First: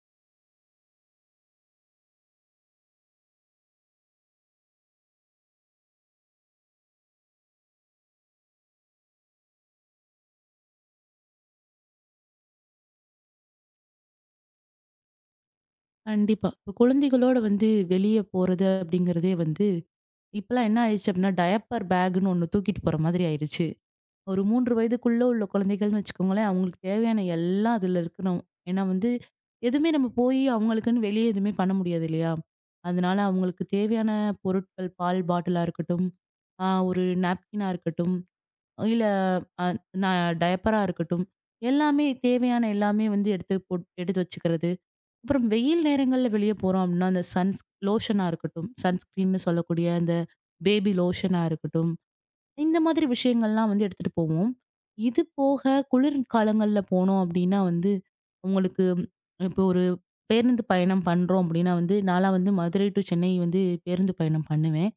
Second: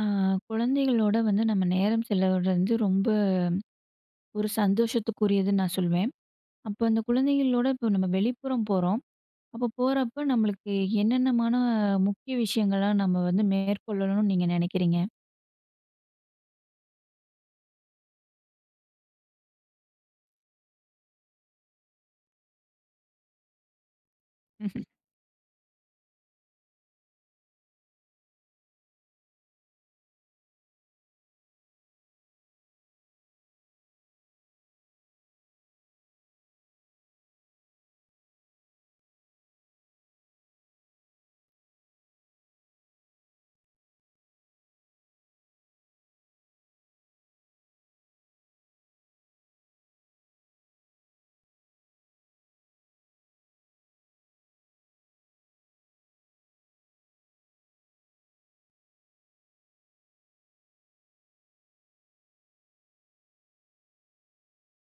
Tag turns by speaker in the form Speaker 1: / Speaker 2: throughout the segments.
Speaker 1: ஆ, குழந்தைகளோட வந்து நம்ம நேரம் செலவிடுறது வந்து ரொம்ப ஒரு சந்தோஷத்துக்குரியதுன்னு நான் சொல்வேன். அப்போ அந்த குழந்தைகளோட இப்போ நம்ம வெளிப்புறம் போறோம். அப்போ போறப்ப நம்மளுக்கு என்னென்னமான முக்கிய விஷயங்கள்லாம் நம்ம வந்து மேற்கொள்ளணும்னு நீங்க நினைக்கிறீங்க?
Speaker 2: கண்டிப்பா. இப்ப குழந்தைகளோட வந்து வெளிய போறது அப்படிங்கிறதே வந்து இப்பலாம் என்ன ஆயிடுச்சு அப்படின்னா, டயப்பர் பேக்ன்னு ஒண்ணு தூக்கிட்டு போற மாதிரி ஆயிடுச்சு. ஒரு 3 வயதுக்குள்ள உள்ள குழந்தைகள்னு வச்சுக்கோங்களேன், அவங்களுக்கு தேவையான எல்லாம் அதுல இருக்கணும். ஏன்னா வந்து எதுவுமே நம்ம போய் அவங்களுக்குன்னு வெளிய எதுவுமே பண்ண முடியாது இல்லையா? அதனால அவங்களுக்கு தேவையான பொருட்கள் பால் பாட்டிலா இருக்கட்டும், ஒரு நாப்கினா இருக்கட்டும், இல்ல அ ந டயப்பரா இருக்கட்டும், எல்லாமே தேவையான எல்லாமே வந்து எடுத்து வச்சுக்கிறது. அப்புறம் வெயில் நேரங்கள்ல வெளிய போறோம் அப்படின்னா, அந்த சன்ஸ் லோஷனா இருக்கட்டும், சன்ஸ்கிரீன்னு சொல்லக்கூடிய அந்த பேபி லோஷனா இருக்கட்டும், இந்த மாதிரி விஷயங்கள்லாம் வந்து எடுத்துட்டு போவோம். இது போக குளிர் காலங்கள்ல போனோம் அப்படின்னா வந்து, உங்களுக்கு இப்போ ஒரு பேருந்து பயணம் பண்றோம் அப்படின்னா வந்து, நான்லாம் வந்து மதுரை டு சென்னை வந்து பேருந்து பயணம் பண்ணுவேன்.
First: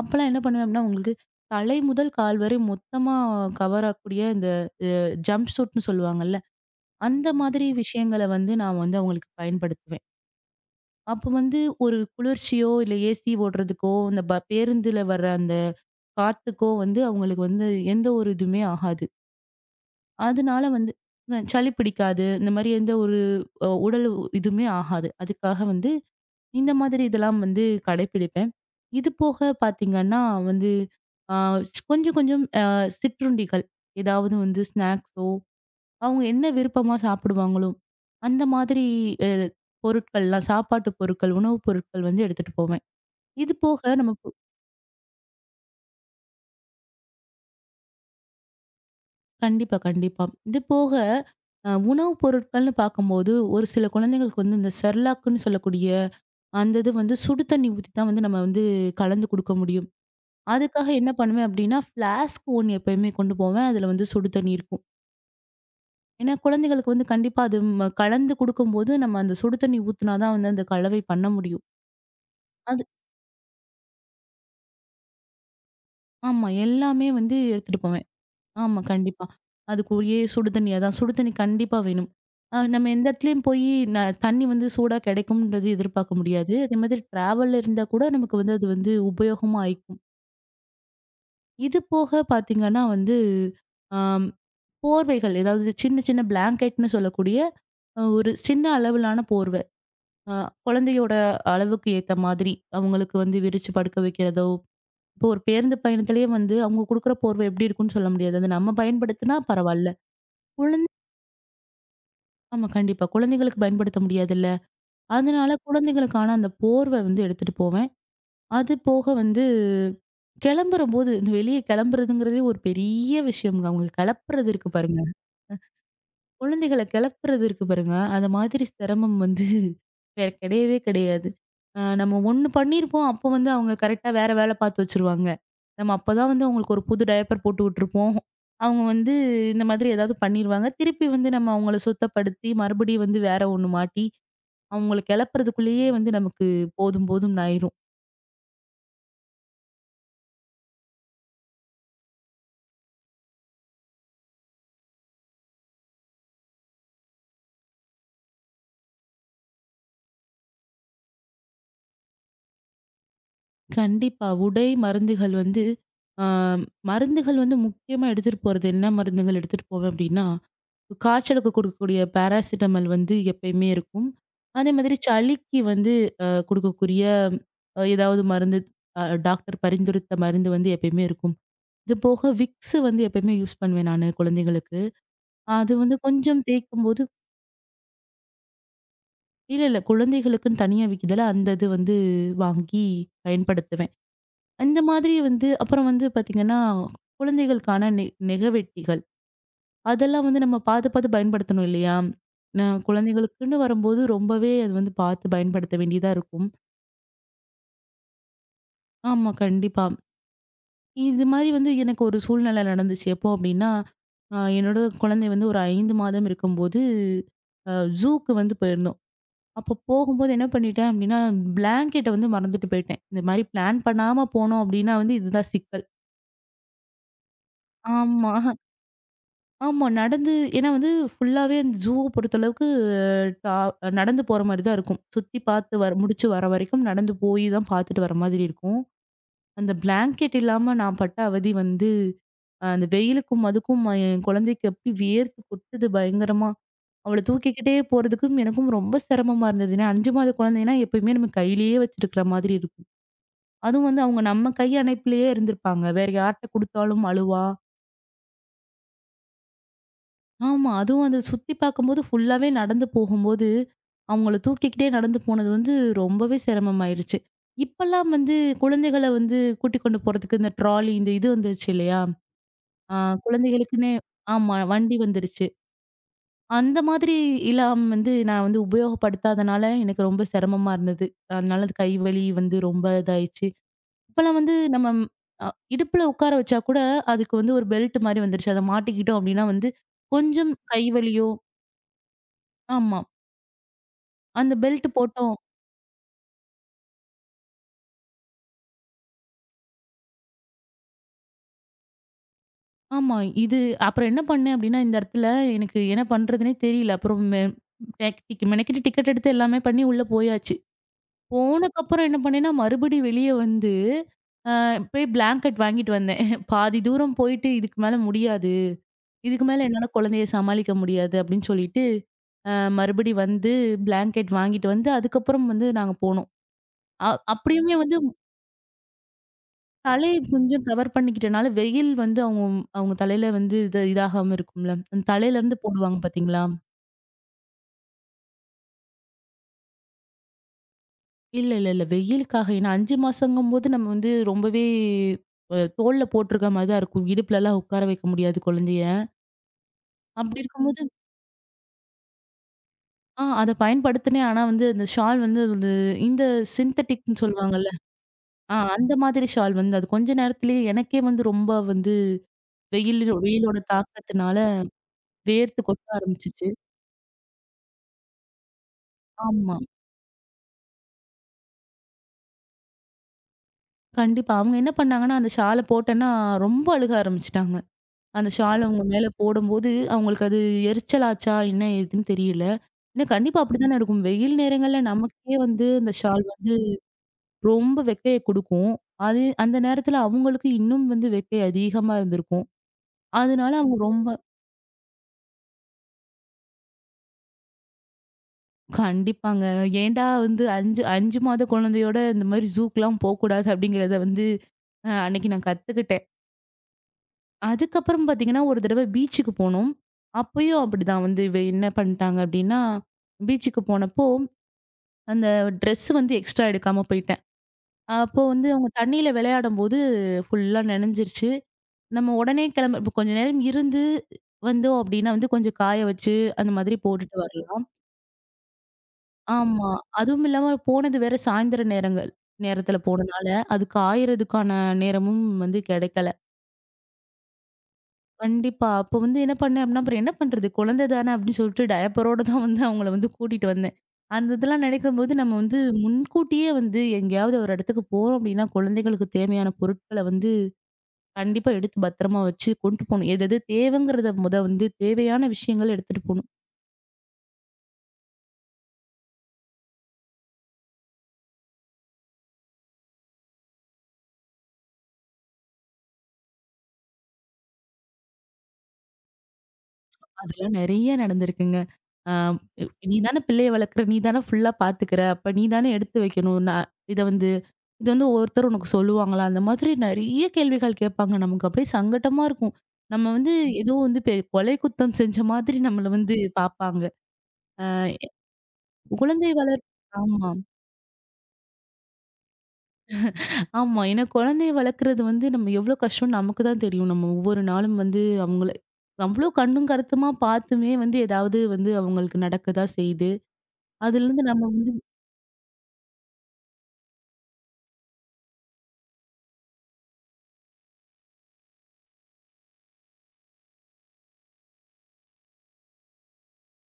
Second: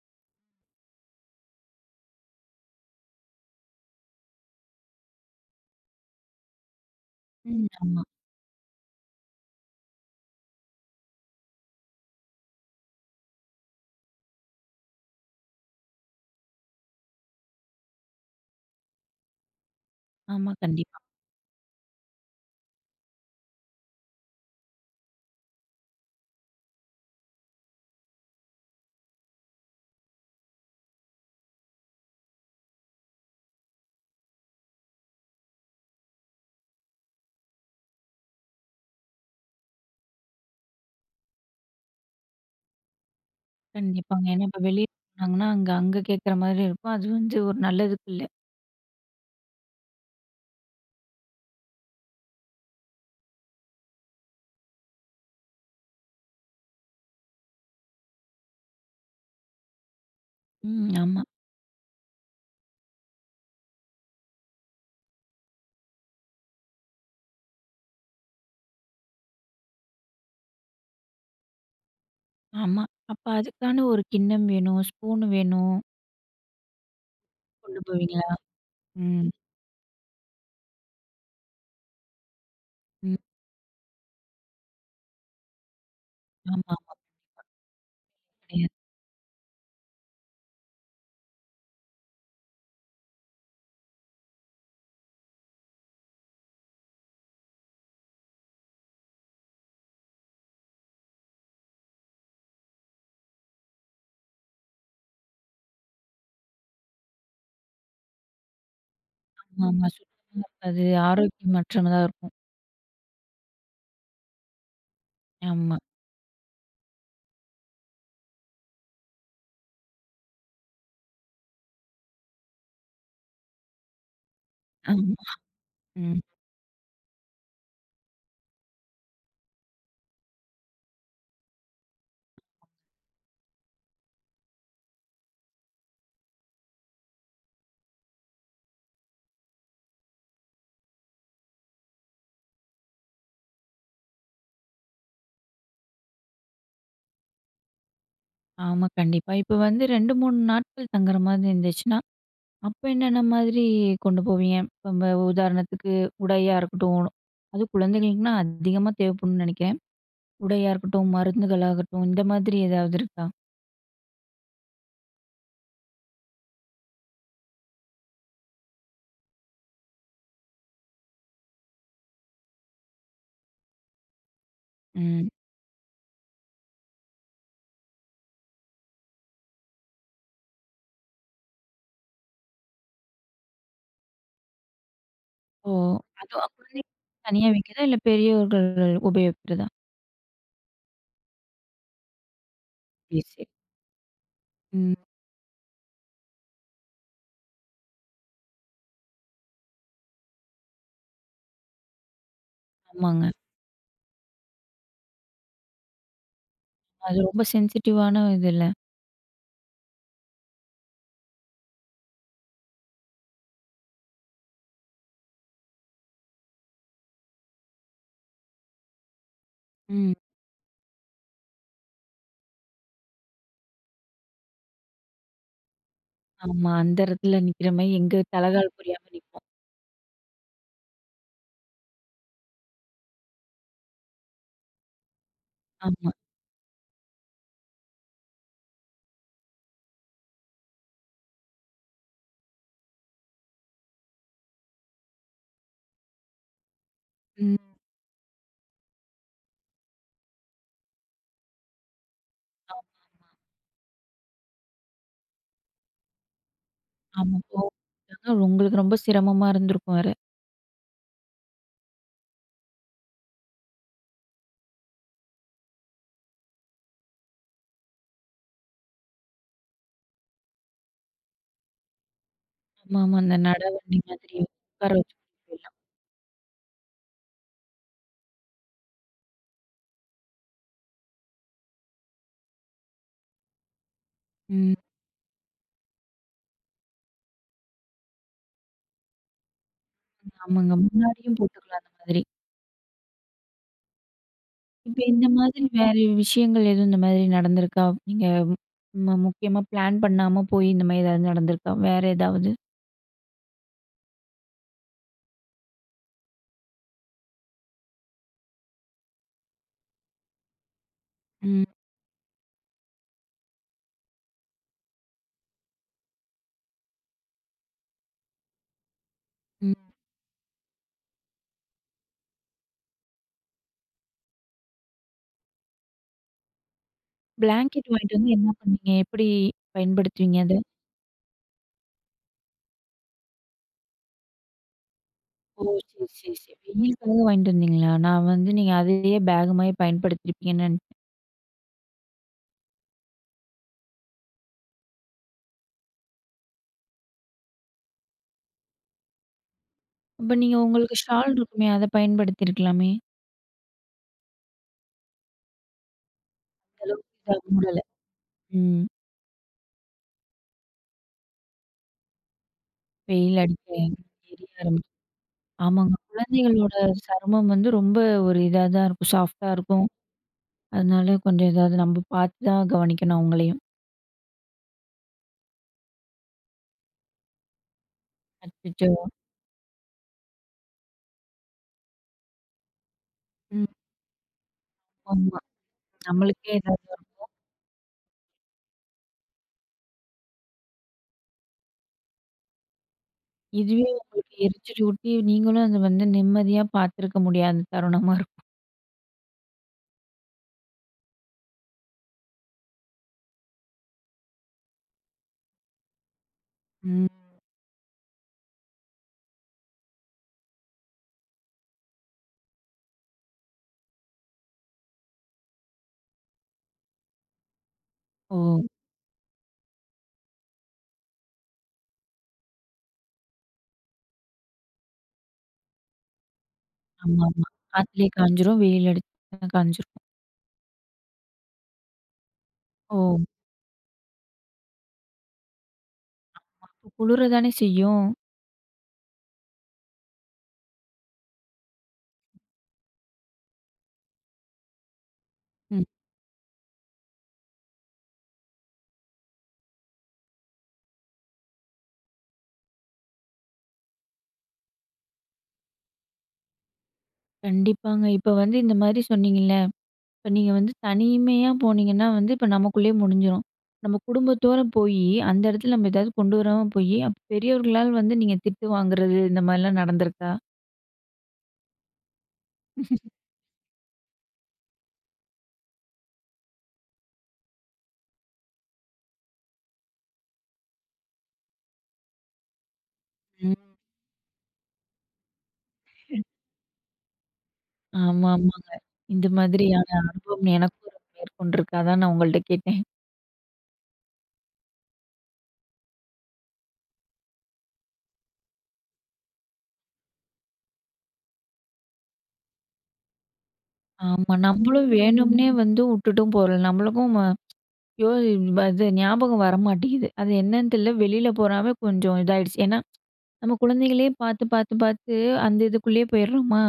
Speaker 2: அப்பலாம் என்ன பண்ணுவேன் அப்படின்னா, உங்களுக்கு தலை முதல் கால் வரை மொத்தமா கவர் ஆகக்கூடிய இந்த ஜம்ப் சூட்ன்னு சொல்லுவாங்கல்ல, அந்த
Speaker 1: ம்.
Speaker 2: மாதிரி
Speaker 1: ஆமா.
Speaker 2: விஷயங்கள வந்து நான் வந்து அவங்களுக்கு பயன்படுத்துவேன். அப்ப வந்து ஒரு குளிர்ச்சியோ, இல்ல ஏசி ஓடுறதுக்கோ, இந்த பேருந்துல வர அந்த காத்துக்கோ வந்து அவங்களுக்கு வந்து எந்த ஒரு இதுவுமே ஆகாது.
Speaker 1: ஆமா.
Speaker 2: அதனால வந்து
Speaker 1: கண்டிப்பா.
Speaker 2: சளி பிடிக்காது. இந்த மாரி எந்த ஒரு இதுவுமே ஆகாது. அதுக்காக வந்து இந்த மாதிரி இதெல்லாம் வந்து கடைப்பிடிப்பேன். இது போக பார்த்தீங்கன்னா வந்து, ஆ கொஞ்சம் கொஞ்சம் சிற்றுண்டிகள், ஏதாவது வந்து ஸ்நாக்ஸோ அவங்க என்ன விருப்பமா சாப்பிடுவாங்களோ, அந்த மாதிரி அ பொருட்கள்லாம் சாப்பாட்டு பொருட்கள், உணவுப் பொருட்கள் வந்து எடுத்துட்டு போவேன். இது போக நம்ம
Speaker 1: கண்டிப்பாங்க.
Speaker 2: பு
Speaker 1: ஏன்னா இப்ப வெளிய போனாங்கன்னா, அங்க அங்க கேட்குற மாதிரி இருக்கும். அது வந்து ஒரு நல்லதுக்கு இல்ல.
Speaker 2: கண்டிப்பா, கண்டிப்பா. இது போக உணவுப் பொருட்கள்னு பார்க்கும்போது, ஒரு சில குழந்தைங்களுக்கு வந்து இந்த செர்லாக்ன்னு சொல்லக்கூடிய அந்த இது வந்து சுடு தண்ணி ஊத்தி தான் வந்து நம்ம வந்து கலந்து குடுக்க முடியும். அதுக்காக
Speaker 1: ம்.
Speaker 2: என்ன
Speaker 1: ஆமா.
Speaker 2: பண்ணுவேன் அப்டின்னா, ஃப்ளாஸ்க் ஒண்ணு எப்பயுமே கொண்டு போவேன். அதுல வந்து சுடு தண்ணி இருக்கும். ஏன்னா, குழந்தைகளுக்கு வந்து கண்டிப்பா அது கலந்து குடுக்கும்போது, நம்ம அந்த சுடு தண்ணி ஊத்துனா தான் வந்து அந்த கலவை பண்ண முடியும்.
Speaker 1: ஆமா. அப்ப அதுக்கான ஒரு கிண்ணம் வேணும், ஸ்பூன் வேணும்.
Speaker 2: ஆமா. எல்லாமே வந்து
Speaker 1: கொண்டு
Speaker 2: எடுத்துட்டு போவேன்.
Speaker 1: போவீங்களா?
Speaker 2: ஆமா, கண்டிப்பா.
Speaker 1: ம்.
Speaker 2: அதுக்குரிய சுடு தண்ணியா தான் சுடு தண்ணி கண்டிப்பா வேணும். நம்ம எந்த
Speaker 1: ம்.
Speaker 2: இடத்துலயும் போயி ந தண்ணி வந்து சூடா கிடைக்கும்ன்றது எதிர்பார்க்க முடியாது.
Speaker 1: ஆமா,
Speaker 2: அதே
Speaker 1: ஆமா.
Speaker 2: மாதிரி டிராவல்ல இருந்தா கூட நமக்கு வந்து அது வந்து உபயோகமா ஆயிக்கும். இது போக பார்த்தீங்கன்னா வந்து, ஆம் போர்வைகள் ஏதாவது சின்ன சின்ன பிளாங்கெட்ன்னு சொல்லக்கூடிய ஒரு சின்ன அளவிலான போர்வை. அ குழந்தையோட அளவுக்கு ஏத்த மாதிரி, அவங்களுக்கு வந்து விரிச்சு படுக்க வைக்கிறதோ இப்போ ஒரு பேருந்து பயணத்திலேயே வந்து அவங்க குடுக்குற போர்வை எப்படி இருக்கும்னு சொல்ல முடியாது. அது நம்ம பயன்படுத்தினா
Speaker 1: ஆமா.
Speaker 2: பரவால்ல.
Speaker 1: சுத்தமா இருக்காது.
Speaker 2: குழந்தை
Speaker 1: ஆரோக்கியமற்றதா இருக்கும்.
Speaker 2: ஆமா கண்டிப்பா. குழந்தைகளுக்கு பயன்படுத்த முடியாதுல்ல. அதனால
Speaker 1: ஆமா,
Speaker 2: குழந்தைகளுக்கான அந்த போர்வை வந்து எடுத்துட்டு போவேன். அது போக வந்து கிளம்புறபோது இந்த வெளிய கிளம்புறதுங்கிறதே ஒரு பெரிய விஷயம்ங்க. அவங்க கிளப்புறது இருக்கு பாருங்க.
Speaker 1: ஆமா. ம்.
Speaker 2: குழந்தைகள கிளப்புறது இருக்கு பாருங்க, அந்த மாதிரி சிரமம் வந்து வேற கிடையவே கிடையாது. நம்ம ஒண்ணு பண்ணியிருப்போம், அப்போ வந்து அவங்க கரெக்ட்டா வேற வேல பார்த்து வச்சுருவாங்க. நம்ம அப்பதான் வந்து அவங்களுக்கு ஒரு புது டயப்பர் போட்டு விட்டுருப்போம். அவங்க வந்து இந்த மாதிரி ஏதாவது பண்ணிருவாங்க. திருப்பி வந்து நம்ம அவங்கள சுத்தப்படுத்தி, மறுபடியும் வந்து வேற ஒண்ணு மாட்டி, அவங்கள கிளப்புறதுக்குள்ளேயே வந்து நமக்கு போதும் போதும்ன்னு ஆயிரும்.
Speaker 1: ஆமா. கண்டிப்பா. இப்ப வந்து 2, 3 நாட்கள் தங்குற மாதிரி இருந்துச்சுன்னா, அப்ப என்னென்ன மாதிரி கொண்டு போவீங்க? இப்ப நம்ம உதாரணத்துக்கு உடையா இருக்கட்டும், அதுவும் குழந்தைகளுக்குன்னா அதிகமா தேவைப்படும்னு நெனைக்கிறேன். உடையா இருக்கட்டும், மருந்துகளாகட்டும், இந்த மாதிரி ஏதாவது இருக்கா?
Speaker 2: கண்டிப்பா. உடை, மருந்துகள் வந்து அ மருந்துகள் வந்து முக்கியமா எடுத்துட்டு போறது என்ன மருந்துகள் எடுத்துட்டு போவேன் அப்டின்னா, காய்ச்சலுக்கு குடுக்கக்கூடிய பேராசிட்டமல் வந்து எப்பயுமே இருக்கும். அதே மாதிரி
Speaker 1: ம்.
Speaker 2: சளிக்கு வந்து குடுக்கக்கூடிய ஏதாவது மருந்து டாக்டர் பரிந்துரைத்த மருந்து வந்து எப்பயுமே இருக்கும். இது போக விக்ஸ் வந்து எப்பயுமே யூஸ் பண்ணுவேன் நானு குழந்தைகளுக்கு.
Speaker 1: ஓ!
Speaker 2: அது வந்து கொஞ்சம்
Speaker 1: அதுவும் குழந்தைக்கு
Speaker 2: தேய்க்கும்போது
Speaker 1: தனியா வைக்கிறதா? இல்ல பெரியவர்கள்
Speaker 2: இல்ல,
Speaker 1: உபயோகிக்கிறதா?
Speaker 2: இல்ல. குழந்தைகளுக்குன்னு தனியா விக்குதுல, அந்த இது வந்து வாங்கி
Speaker 1: சரி, சரி.
Speaker 2: பயன்படுத்துவேன். இந்த
Speaker 1: ம்.
Speaker 2: மாதிரி வந்து அப்புறம் வந்து பார்த்தீங்கன்னா, குழந்தைகளுக்கான நெகவெட்டிகள். அதெல்லாம் வந்து நம்ம பார்த்து, பார்த்து பயன்படுத்தணும் இல்லையா?
Speaker 1: ஆமாங்க.
Speaker 2: குழந்தைகளுக்குன்னு வரும்போது ரொம்பவே அது வந்து பார்த்து பயன்படுத்த வேண்டியதா இருக்கும்.
Speaker 1: அது ரொம்ப சென்சிட்டிவான இதுல்ல.
Speaker 2: ஆமா, கண்டிப்பா. இது மாரி வந்து எனக்கு ஒரு சூழ்நிலை நடந்துச்சு. எப்போ அப்டின்னா, என்னோட குழந்தை வந்து ஒரு 5 மாதம் இருக்கும்போது, அ ஜூக்கு வந்து போயிருந்தோம். அப்போ
Speaker 1: ம்.
Speaker 2: போகும்போது என்ன பண்ணிட்டேன் அப்டின்னா, பிளாங்கெட்ட வந்து மறந்துட்டு போயிட்டேன். இந்த மாரி பிளான் பண்ணாம போனோம் அப்டின்னா வந்து இதுதான் சிக்கல்.
Speaker 1: ஆமா. அந்த இடத்துல நிக்கிற மாரி எங்க
Speaker 2: ஆமா.
Speaker 1: தலகால் புரியாம நிப்போம்.
Speaker 2: ஆமா. நடந்து ஏன்னா வந்து ஃபுல்லாவே அந்த ஜூவ பொறுத்தளவுக்கு டா நடந்து போற மாரி தான் இருக்கும். சுத்தி பார்த்து வர
Speaker 1: ஆமா.
Speaker 2: முடிச்சு வர வரைக்கும் நடந்து போய் தான் பார்த்துட்டு வர மாதிரி இருக்கும். அந்த பிளாங்கெட் இல்லாம நான் பட்ட அவதி வந்து, அந்த வெயிலுக்கும் அதுக்கும் என் குழந்தைக்கு அப்படி வேர்த்து கொட்டுது பயங்கரமா. அவள
Speaker 1: ம்.
Speaker 2: தூக்கிக்கிட்டே போறதுக்கும் எனக்கும் ரொம்ப சிரமமா இருந்தது. ஏன்னா 5 மாத குழந்தைன்னா எப்பயுமே நம்ம கையிலேயே வச்சிருக்கிற மாதிரி
Speaker 1: ஆ
Speaker 2: இருக்கும். அதுவும் வந்து அவங்க நம்ம கை அணைப்பிலேயே இருந்திருப்பாங்க. வேற யார்ட்ட குடுத்தாலும்
Speaker 1: ஆமா.
Speaker 2: அழுவா.
Speaker 1: கோவம் வந்துட்டாங்க. உங்களுக்கு ரொம்ப சிரமமா இருந்திருக்கும் வேற.
Speaker 2: ஆமா. அதுவும் அத சுத்தி பார்க்கும்போது ஃபுல்லாவே நடந்து போகும்போது, அவங்கள தூக்கிக்கிட்டே நடந்து போனது வந்து ரொம்பவே சிரமமாயிருச்சு. இப்பல்லாம் வந்து குழந்தைகள வந்து கூட்டிக் கொண்டு போறதுக்கு இந்த ட்ராலி இந்த இது வந்துருச்சு இல்லையா? ஆ
Speaker 1: ஆமாமா. அந்த
Speaker 2: குழந்தைகளுக்குன்னு
Speaker 1: நடவண்டி மாதிரி
Speaker 2: ஆமா
Speaker 1: உட்கார
Speaker 2: வண்டி
Speaker 1: வச்சு கூட்டிட்டு
Speaker 2: வந்துருச்சு.
Speaker 1: போயிடலாம்.
Speaker 2: அந்த மாதிரி இல்லாம் வந்து நான் வந்து உபயோகப்படுத்தாதனால எனக்கு ரொம்ப சிரமமா இருந்தது. அதனால அது கை வலி வந்து ரொம்ப இதாயிருச்சு. இப்பல்லாம் வந்து
Speaker 1: ம்.
Speaker 2: நம்ம அ இடுப்புல உட்கார வச்சா கூட அதுக்கு வந்து ஒரு பெல்ட் மாரி வந்துருச்சு. அத மாட்டிக்கிட்டோம் அப்டின்னா வந்து கொஞ்சம்
Speaker 1: ஆமாங்க.
Speaker 2: கை வலியோ
Speaker 1: முன்னாடியும் போட்டுக்கலாம் அந்த மாதிரி.
Speaker 2: ஆமா. அந்த பெல்ட்
Speaker 1: இப்ப இந்த
Speaker 2: போட்டோம்.
Speaker 1: மாதிரி வேற விஷயங்கள் எதுவும் இந்த மாதிரி நடந்திருக்கா? நீங்க முக்கியமா பிளான் பண்ணாம போய் இந்த மாரி ஏதாவது நடந்திருக்கா? வேற ஏதாவது?
Speaker 2: ஆமா. இது அப்புறம் என்ன பண்ணேன் அப்டின்னா, இந்த இடத்துல எனக்கு என்ன பண்றதுன்னே தெரியல. அப்புறம் மெ டெக் மெனக்கெட்டு டிக்கெட் எடுத்து எல்லாமே பண்ணி உள்ள போயாச்சு.
Speaker 1: ம்.
Speaker 2: போனக்கப்புறம் என்ன பண்ணேன்னா, மறுபடி வெளிய வந்து அ போய் பிளாங்கெட் வாங்கிட்டு வந்தேன். பாதி தூரம் போயிட்டு இதுக்கு மேல முடியாது. இதுக்கு மேல என்னால
Speaker 1: ம்.
Speaker 2: குழந்தைய சமாளிக்க முடியாது அப்டின்னு சொல்லிட்டு, அ மறுபடி வந்து பிளாங்கெட் வாங்கிட்டு வந்து அதுக்கப்புறம் வந்து நாங்க போனோம். அ அப்படியுமே
Speaker 1: பிளாங்கெட்
Speaker 2: வந்து
Speaker 1: வாங்கிட்டு வந்து என்ன பண்ணீங்க? எப்படி
Speaker 2: தலைய
Speaker 1: பயன்படுத்துவீங்க அத?
Speaker 2: கொஞ்சம் கவர் பண்ணிக்கிட்டனால, வெயில் வந்து அவங்க அவங்க தலையில வந்து இது இதாகாம இருக்கும்ல. அந்த தலையிலருந்து
Speaker 1: ஓ!
Speaker 2: போடுவாங்க
Speaker 1: சரி, சரி,
Speaker 2: பார்த்தீங்களா?
Speaker 1: சரி. வெயிலுக்காக வாங்கிட்டு வந்தீங்களா? நான் வந்து நீங்க அதையே பேக் மாரி பயன்படுத்தியிருப்பீங்கன்னு நெனச்சேன்.
Speaker 2: இல்ல, இல்ல, இல்ல. வெயிலுக்காக ஏன்னா 5 மாசங்கும்போது நம்ம வந்து ரொம்பவே தோள்ல போட்டிருக்க மாரி தான் இருக்கும். இடுப்புலலாம் உட்கார வைக்க முடியாது குழந்தைய.
Speaker 1: அப்ப
Speaker 2: அப்படி
Speaker 1: நீங்க
Speaker 2: இருக்கும்போது
Speaker 1: உங்களுக்கு ஷால் இருக்குமே, அத பயன்படுத்தியிருக்கலாமே!
Speaker 2: அத பயன்படுத்தினேன். ஆனா வந்து அந்த ஷால் வந்து ஒரு இந்த
Speaker 1: அந்த அளவுக்கு
Speaker 2: சிந்தெடிக்ன்னு
Speaker 1: இதா
Speaker 2: சொல்லுவாங்கல்ல.
Speaker 1: மூடல. ம்.
Speaker 2: அந்த மாதிரி ஷால் வந்து அது கொஞ்ச நேரத்திலேயே எனக்கே வந்து ரொம்ப வந்து
Speaker 1: வெயில்
Speaker 2: வெயிலோட
Speaker 1: அடிக்க
Speaker 2: தாக்கத்தினால
Speaker 1: எரிய ஆரம்பிச்சு.
Speaker 2: வேர்த்து கொட்ட
Speaker 1: ஆமாங்க.
Speaker 2: ஆரம்பிச்சுச்சு.
Speaker 1: குழந்தைகளோட சருமம் வந்து ரொம்ப ஒரு இதா தான் இருக்கும். சாஃப்ட்டா
Speaker 2: ஆமா.
Speaker 1: இருக்கும். அதனால கொஞ்சம் ஏதாவது நம்ம பார்த்து தான் கவனிக்கணும் அவங்களையும்.
Speaker 2: கண்டிப்பா. அவங்க என்ன பண்ணாங்கன்னா, அந்த ஷால போட்டேன்னா, ரொம்ப அழுக ஆரம்பிச்சுட்டாங்க. அந்த ஷால அவங்க
Speaker 1: அச்சச்சோ!
Speaker 2: மேல போடும்போது, அவங்களுக்கு அது எரிச்சலாச்சா, என்ன ஏதுன்னு தெரியல. ஏன்னா கண்டிப்பா
Speaker 1: ம்.
Speaker 2: அப்படித்தானே இருக்கும். வெயில் நேரங்கள்ல நமக்கே
Speaker 1: ஆமா.
Speaker 2: வந்து அந்த ஷால்
Speaker 1: நம்மளுக்கே
Speaker 2: வந்து
Speaker 1: ஏதாவது வரும்.
Speaker 2: ரொம்ப வெக்கைய குடுக்கும். அது அந்த நேரத்துல அவங்களுக்கு இன்னும் வந்து வெக்கை அதிகமா இருந்திருக்கும். அதனால அவங்க
Speaker 1: இதுவே
Speaker 2: ரொம்ப
Speaker 1: உங்களுக்கு எரிச்சல் ஊட்டி, நீங்களும் அத வந்து நிம்மதியா பார்த்துருக்க முடியாத தருணமா இருக்கும்.
Speaker 2: கண்டிப்பாங்க. ஏன்டா வந்து 5 மாத குழந்தையோட இந்த மாரி ஜூக்குலாம் போக்கூடாது அப்படிங்கிறத வந்து, அன்னைக்கு நான் கத்துக்கிட்டேன்.
Speaker 1: ம்.
Speaker 2: அதுக்கப்புறம் பார்த்தீங்கன்னா, ஒரு தடவ பீச்சுக்கு போனோம். அப்பயும் அப்படிதான் வந்து இவ என்ன பண்ணிட்டாங்க அப்படின்னா, பீச்சுக்கு போனப்போ அந்த ட்ரெஸ் வந்து எக்ஸ்ட்ரா எடுக்காம போயிட்டேன். அப்போ
Speaker 1: ஓ!
Speaker 2: வந்து அவங்க தண்ணீல விளையாடும்போது ஃபுல்லா நனைஞ்சிருச்சு. நம்ம உடனே கிளம்ப இப்போ கொஞ்ச நேரம் இருந்து வந்தோம் அப்படின்னா வந்து கொஞ்சம் காய வச்சு அந்த மாதிரி போட்டுட்டு
Speaker 1: ஆமாமா.
Speaker 2: வரலாம்.
Speaker 1: காத்துலயே காய்ஞ்சிரும். வெயில் அடிச்சா
Speaker 2: ஆமா.
Speaker 1: காய்ஞ்சிரும்.
Speaker 2: அதுவும் இல்லாம போனது வேற சாயந்தர நேரங்கள் நேரத்தில
Speaker 1: ஓ!
Speaker 2: போனனால, அது காயறதுக்கான நேரமும் வந்து கிடைக்கல.
Speaker 1: அப்ப குளிர தானே செய்யும்.
Speaker 2: கண்டிப்பா. அப்போ வந்து என்ன பண்ணேன் அப்படின்னா, அப்புறம் என்ன பண்றது? குழந்தை தானே அப்படின்னு சொல்லிட்டு டயப்பரோட தான் வந்து அவங்கள வந்து கூட்டிட்டு வந்தேன். அந்த இதெல்லாம் நினைக்கும்போது நம்ம வந்து
Speaker 1: ம்.
Speaker 2: முன்கூட்டியே வந்து எங்கேயாவது ஒரு இடத்துக்கு போறோம் அப்படின்னா, குழந்தைகளுக்கு தேவையான பொருட்கள வந்து கண்டிப்பா எடுத்து பத்திரமா வச்சு கொண்டு போணும். எது எது தேவைங்கிறத முத வந்து தேவையான விஷயங்கள் எடுத்துட்டு போணும்.
Speaker 1: கண்டிப்பாங்க. இப்ப வந்து இந்த மாரி சொன்னீங்கல்ல, இப்ப நீங்க வந்து தனிமையா போனீங்கன்னா வந்து, இப்ப நமக்குள்ளயே முடிஞ்சிரும். நம்ம குடும்பத்தோட போயி, அந்த இடத்துல நம்ம ஏதாவது கொண்டு வராம போயி, அப்ப பெரியவர்களால் வந்து நீங்க திட்டு வாங்குறது, இந்த மாரிலாம் நடந்திருக்கா?
Speaker 2: அதெல்லாம் நெறைய நடந்திருக்குங்க. அ நீ தானே பிள்ளைய வளர்க்குற, நீ தானே ஃபுல்லா பாத்துக்கிற, அப்ப நீ தானே எடுத்து வைக்கணும். நான் இத வந்து இது வந்து ஒருத்தர் உனக்கு சொல்லுவாங்களா? அந்த மாதிரி நெறைய கேள்விகள் கேட்பாங்க. நமக்கு அப்படியே சங்கட்டமா இருக்கும். நம்ம வந்து
Speaker 1: ம்.
Speaker 2: ஏதோ வந்து கொலை குத்தம் செஞ்ச மாதிரி நம்மள வந்து பாப்பாங்க. அ
Speaker 1: ஆமா, ஆமாங்க. இந்த
Speaker 2: குழந்தை வளர்
Speaker 1: மாதிரியான
Speaker 2: ஆமா,
Speaker 1: அனுபவம் எனக்கும் மேற்கொண்டிருக்கு. அதான் நான் உங்கள்ட்ட கேட்டேன்.
Speaker 2: ஆமா. ஏன்னா குழந்தைய வளர்க்குறது வந்து நம்ம எவ்வளோ கஷ்டம்னு நமக்கு தான் தெரியும். நம்ம ஒவ்வொரு நாளும் வந்து அவங்கள அவ்ளோ கண்ணும் கருத்துமா பாத்துமே வந்து ஏதாவது வந்து அவங்களுக்கு நடக்க தான் செய்யுது. அதுலேருந்து
Speaker 1: ஆமா.
Speaker 2: நம்ம வந்து
Speaker 1: நம்மளும் வேணும்னே வந்து உட்டுட்டும் போறோம். நம்மளுக்கும் யோ! அது ஞாபகம் வரமாட்டேங்குது. அது என்னன்னு தெரியல. வெளியில போறாவே கொஞ்சம் இதாயிடுச்சு. ஏன்னா, நம்ம குழந்தைகளே பார்த்து, பார்த்து, பார்த்து அந்த இதுக்குள்ளேயே போயிடுறோமா?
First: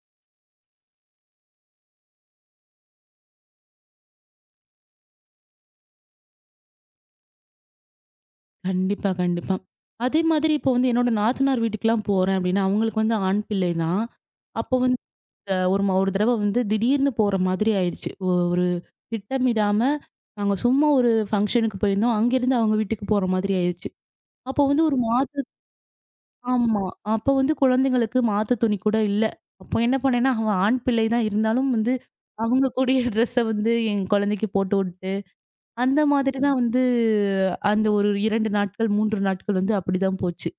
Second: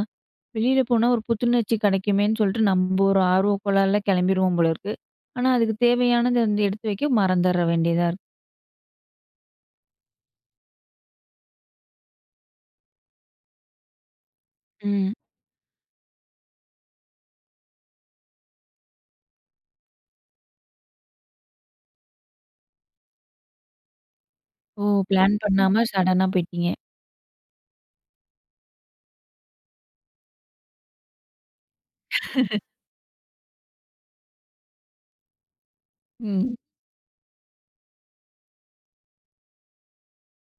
Speaker 1: வெளியில போனா ஒரு புத்துணர்ச்சி கிடைக்குமேன்னு சொல்லிட்டு நம்ம ஒரு ஆர்வ கோளாறுல கிளம்பிருவோம் போல இருக்கு. ஆனா, அதுக்கு தேவையானத வந்து எடுத்து வைக்க மறந்துற வேண்டியதா இருக்கு.
Speaker 2: கண்டிப்பா, கண்டிப்பா. அதே மாதிரி இப்போ வந்து என்னோட நாத்தனார் வீட்டுக்குலாம் போறேன் அப்டின்னா, அவங்களுக்கு வந்து ஆண் பிள்ளை தான். அப்போ வந்து
Speaker 1: ம்.
Speaker 2: அ ஒரு ம ஒரு தடவ வந்து திடீர்னு போற மாதிரி ஆயிருச்சு. ஒ ஒரு திட்டமிடாம நாங்க சும்மா ஒரு ஃபங்ஷனுக்கு போயிருந்தோம். அங்கேருந்து அவங்க வீட்டுக்கு போற மாதிரி ஆயிருச்சு. அப்போ
Speaker 1: ஓ!
Speaker 2: வந்து ஒரு
Speaker 1: பிளான்
Speaker 2: மாத்து
Speaker 1: பண்ணாம சடனா போயிட்டீங்க.
Speaker 2: ஆமா. அப்போ வந்து குழந்தைங்களுக்கு மாத்து துணி கூட இல்ல. அப்போ என்ன பண்ணேன்னா, அவ ஆண் பிள்ளை தான் இருந்தாலும் வந்து அவங்க கூடயே ட்ரெஸ்ஸ வந்து என் குழந்தைக்கு போட்டு விட்டு அந்த மாதிரி
Speaker 1: ம்.
Speaker 2: தான் வந்து அந்த ஒரு 2 நாட்கள், 3 நாட்கள் வந்து அப்படிதான் போச்சு.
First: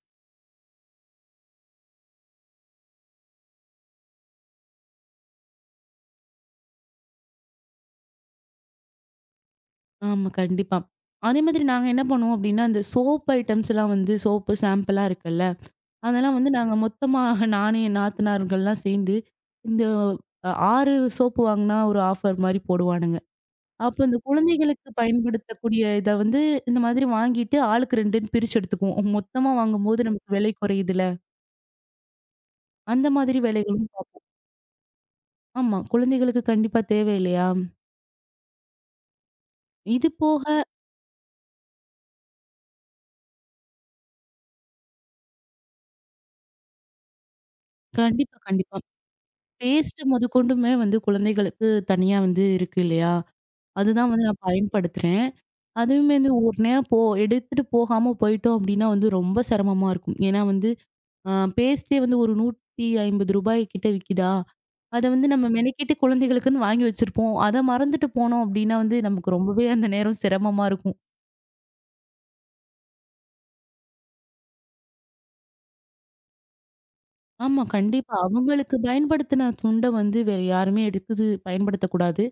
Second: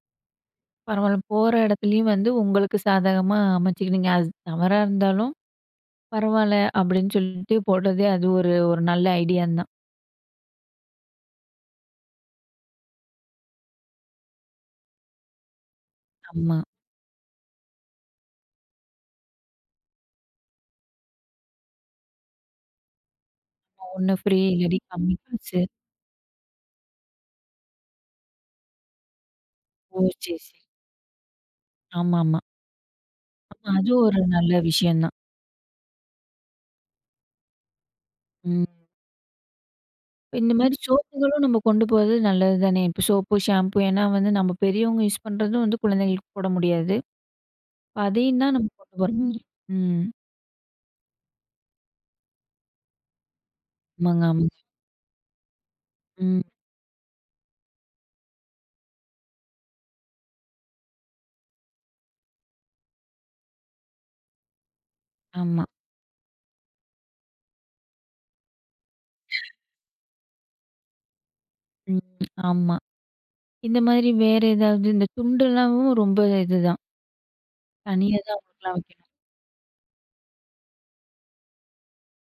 Speaker 1: பரவாயில்ல. போற இடத்துலயும் வந்து உங்களுக்கு சாதகமா அமைச்சுக்கினீங்க. அது தவறா இருந்தாலும் பரவாயில்ல அப்படின்னு சொல்லிட்டு போடுறதே அது ஒரு ஒரு நல்ல ஐடியான்னு தான்.
Speaker 2: ஆமா, கண்டிப்பா. அதே மாதிரி நாங்க என்ன பண்ணுவோம் அப்படின்னா, அந்த சோப் ஐட்டம்ஸ் எல்லாம் வந்து சோப்பு சாம்பிளா இருக்குல்ல, அதெல்லாம் வந்து
Speaker 1: ஆமா.
Speaker 2: நாங்க மொத்தமா நானு, என் நாத்தனார்கள்லாம் சேர்ந்து இந்த 6 சோப்பு வாங்குனா ஒரு ஆஃபர் மாரி போடுவானுங்க. அப்ப
Speaker 1: ஒண்ணு
Speaker 2: இந்த
Speaker 1: ஃப்ரீ இல்லாட்டி
Speaker 2: குழந்தைகளுக்கு
Speaker 1: கம்மி காசு.
Speaker 2: பயன்படுத்தக்கூடிய இத வந்து இந்த மாதிரி வாங்கிட்டு ஆளுக்கு 2ன்னு பிரிச்சு எடுத்துக்குவோம். மொத்தமா
Speaker 1: ஓ!
Speaker 2: வாங்கும்போது
Speaker 1: சரி,
Speaker 2: நமக்கு விலை
Speaker 1: சரி.
Speaker 2: குறையுதுல,
Speaker 1: ஆமாமா.
Speaker 2: அந்த மாதிரி
Speaker 1: ஆமா,
Speaker 2: வேலைகளும்
Speaker 1: அதுவும்
Speaker 2: பாப்
Speaker 1: ஒரு நல்ல விஷயம் தான்.
Speaker 2: ஆமா, குழந்தைகளுக்கு கண்டிப்பா தேவை இல்லையா?
Speaker 1: ம்.
Speaker 2: இது
Speaker 1: இந்த
Speaker 2: போக
Speaker 1: மாரி சோப்புகளும் நம்ம கொண்டு போறது நல்லது தானே! இப்போ சோப்பு, ஷாம்பு ஏன்னா வந்து நம்ம பெரியவங்க யூஸ் பண்றதும் வந்து குழந்தைகளுக்கு போட முடியாது. இப்ப
Speaker 2: கண்டிப்பா,
Speaker 1: அதையும் தான் நம்ம
Speaker 2: கண்டிப்பா.
Speaker 1: கொண்டு போற மாரி.
Speaker 2: பேஸ்ட்
Speaker 1: ம்.
Speaker 2: முதற்கொண்டுமே வந்து குழந்தைகளுக்கு தனியா வந்து இருக்கு இல்லையா? அதுதான்
Speaker 1: ஆமாங்க,
Speaker 2: வந்து நான்
Speaker 1: ஆமாங்க.
Speaker 2: பயன்படுத்துறேன். அதுவுமே வந்து
Speaker 1: ம்.
Speaker 2: ஒரு நேரம் எடுத்துட்டு போகாம போயிட்டோம் அப்டின்னா வந்து ரொம்ப சிரமமா இருக்கும். ஏன்னா வந்து பேஸ்ட்டே வந்து ஒரு ரூ. 150 கிட்ட விக்கிதா? அத வந்து நம்ம
Speaker 1: ஆமா.
Speaker 2: மெனக்கெட்டு குழந்தைகளுக்குன்னு வாங்கி வச்சிருப்போம். அத மறந்துட்டு போனோம் அப்டின்னா வந்து நமக்கு ரொம்பவே அந்த நேரம் சிரமமா இருக்கும்.
Speaker 1: ம். ஆமா. இந்த மாதிரி வேற ஏதாவது இந்த துண்டுலாவும் ரொம்ப இதுதான்.
Speaker 2: ஆமா, கண்டிப்பா.
Speaker 1: தனியா தான் அவங்களுக்குலாம்
Speaker 2: அவங்களுக்கு
Speaker 1: வைக்கணும்.
Speaker 2: பயன்படுத்தின துண்ட வந்து வேற யாருமே எடுத்து பயன்படுத்தக்கூடாது.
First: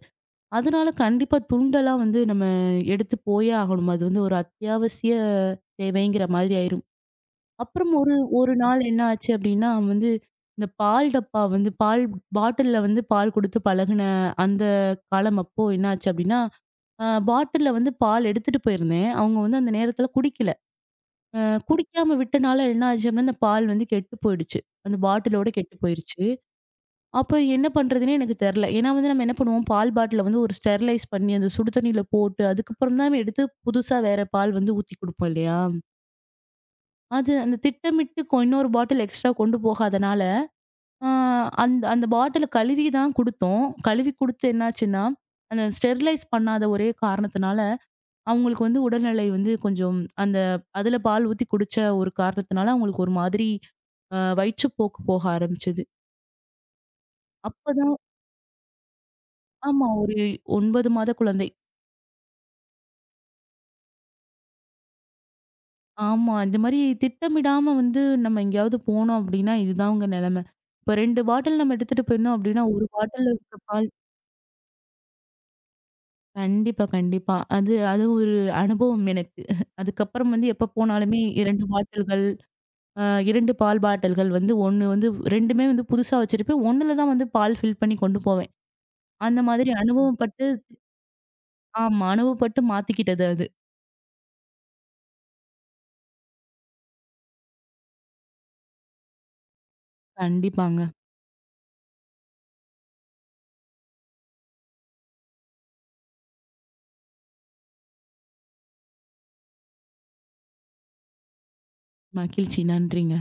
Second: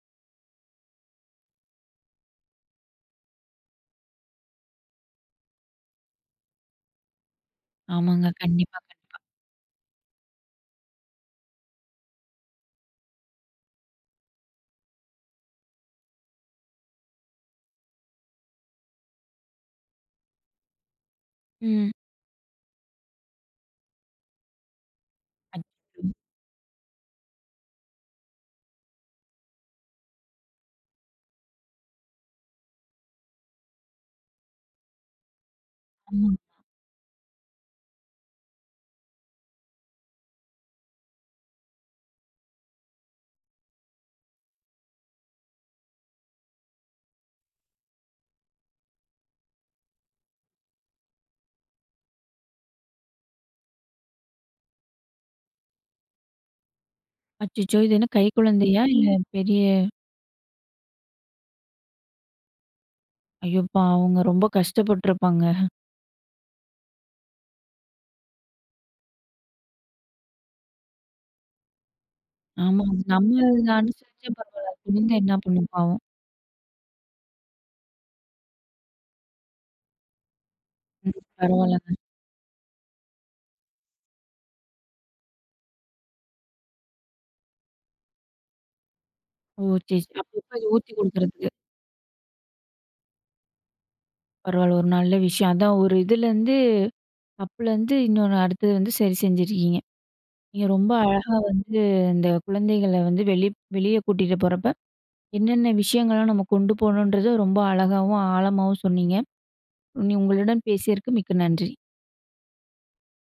Speaker 2: அதனால கண்டிப்பா துண்டெல்லாம் வந்து நம்ம எடுத்து போயே ஆகணும். அது வந்து ஒரு அத்தியாவசிய தேவைங்கிற மாதிரி ஆயிரும். அப்புறம் ஒரு
Speaker 1: ஆமாங்க.
Speaker 2: ஒரு
Speaker 1: கண்டிப்பா,
Speaker 2: நாள் என்ன
Speaker 1: கண்டிப்பா.
Speaker 2: ஆச்சு அப்படின்னா, வந்து இந்த பால் பாட்டில்ல வந்து பால் குடுத்து பழகுன அந்த காலம் அப்போ என்ன ஆச்சு அப்படின்னா, பாட்டில்ல வந்து பால் எடுத்துட்டு போயிருந்தேன். அவங்க வந்து அந்த நேரத்துல குடிக்கல. அ
Speaker 1: ம்.
Speaker 2: குடிக்காம விட்டனால என்ன ஆச்சு அப்படின்னா, அந்த பால் வந்து கெட்டு போயிடுச்சு. அந்த பாட்டிலோட கெட்டு
Speaker 1: அச்சச்சோ!
Speaker 2: போயிருச்சு. அப்ப என்ன பண்றதுன்னே எனக்கு தெரியல. ஏன்னா வந்து நம்ம என்ன பண்ணுவோம், பால் பாட்டில வந்து ஒரு ஸ்டெர்லைஸ் பண்ணி, அந்த சுடு தண்ணீல போட்டு, அதுக்கப்புறம் தான் எடுத்து புதுசா வேற பால் வந்து ஊத்தி குடுப்போம் இல்லையா?
Speaker 1: ஆமா.
Speaker 2: அது அந்த திட்டமிட்டு கொ இன்னொரு பாட்டில் எக்ஸ்ட்ரா கொண்டு போகாதனால, ஆ அந்த அந்த பாட்டில கழுவி தான் குடுத்தோம். கழுவி குடுத்து என்னாச்சுன்னா, அந்த ஸ்டெர்லைஸ் பண்ணாத ஒரே காரணத்தினால, அவங்களுக்கு வந்து உடல்நிலை வந்து கொஞ்சம் அந்த அதில பால் ஊத்தி குடிச்ச ஒரு காரணத்தினால, அவங்களுக்கு ஒரு மாதிரி வயிற்றுப்போக்கு போக ஆரம்பிச்சது.
Speaker 1: அச்சச்சோ! இது
Speaker 2: அப்பதான்
Speaker 1: என்ன கை குழந்தையா? இல்ல பெரிய
Speaker 2: ஆமா ஒரு 9 மாத குழந்தை.
Speaker 1: ஐயோ! பாவங்க. ரொம்ப கஷ்டப்பட்டுருப்பாங்க.
Speaker 2: ஆமா. இந்த மாரி திட்டமிடாம வந்து நம்ம எங்கேயாவது போனோம் அப்டின்னா, இதுதாங்க நெலம. இப்ப 2 பாட்டில் நம்ம எடுத்துட்டு போயிருந்தோம் அப்டின்னா,
Speaker 1: ஆமா.
Speaker 2: 1
Speaker 1: அது
Speaker 2: பாட்டில்ல இருக்க
Speaker 1: நம்ம
Speaker 2: பால்
Speaker 1: அனுசரிச்சா பரவால்ல. குழந்த என்ன பண்ணும் பாவம்.
Speaker 2: கண்டிப்பா, கண்டிப்பா. அது அது ஒரு அனுபவம் எனக்கு. அதுக்கப்புறம் வந்து எப்ப போனாலுமே
Speaker 1: ம்.
Speaker 2: 2
Speaker 1: பரவால்லங்க.
Speaker 2: பாட்டில்கள், அ 2 பால் பாட்டில்கள் வந்து 1 வந்து 2மே வந்து புதுசா வச்சிருப்பேன். 1ல தான் வந்து பால் ஃபில் பண்ணி கொண்டு போவேன். அந்த
Speaker 1: ஓ!
Speaker 2: மாதிரி
Speaker 1: சரி, சரி.
Speaker 2: அனுபவப்பட்டு
Speaker 1: அப்பப்ப இது ஊத்தி குடுக்குறதுக்கு.
Speaker 2: ஆமா. அனுபவப்பட்டு மாத்திக்கிட்டது அது.
Speaker 1: பரவால்ல. ஒரு நல்ல விஷயம். அதான் ஒரு இதுலேருந்து தப்புலேருந்து இன்னொன்னு அடுத்தது வந்து சரி செஞ்சிருக்கீங்க. நீங்க
Speaker 2: கண்டிப்பாங்க.
Speaker 1: ரொம்ப அழகா வந்து இந்த குழந்தைகள வந்து வெளிய கூட்டிட்டு போறப்ப, என்னென்ன விஷயங்கள்லாம் நம்ம கொண்டு போணுன்றத ரொம்ப அழகாவும், ஆழமாவும் சொன்னீங்க. நீ உங்களுடன் பேசியதற்கு மிக்க நன்றி.
Speaker 2: மகிழ்ச்சி. நன்றிங்க.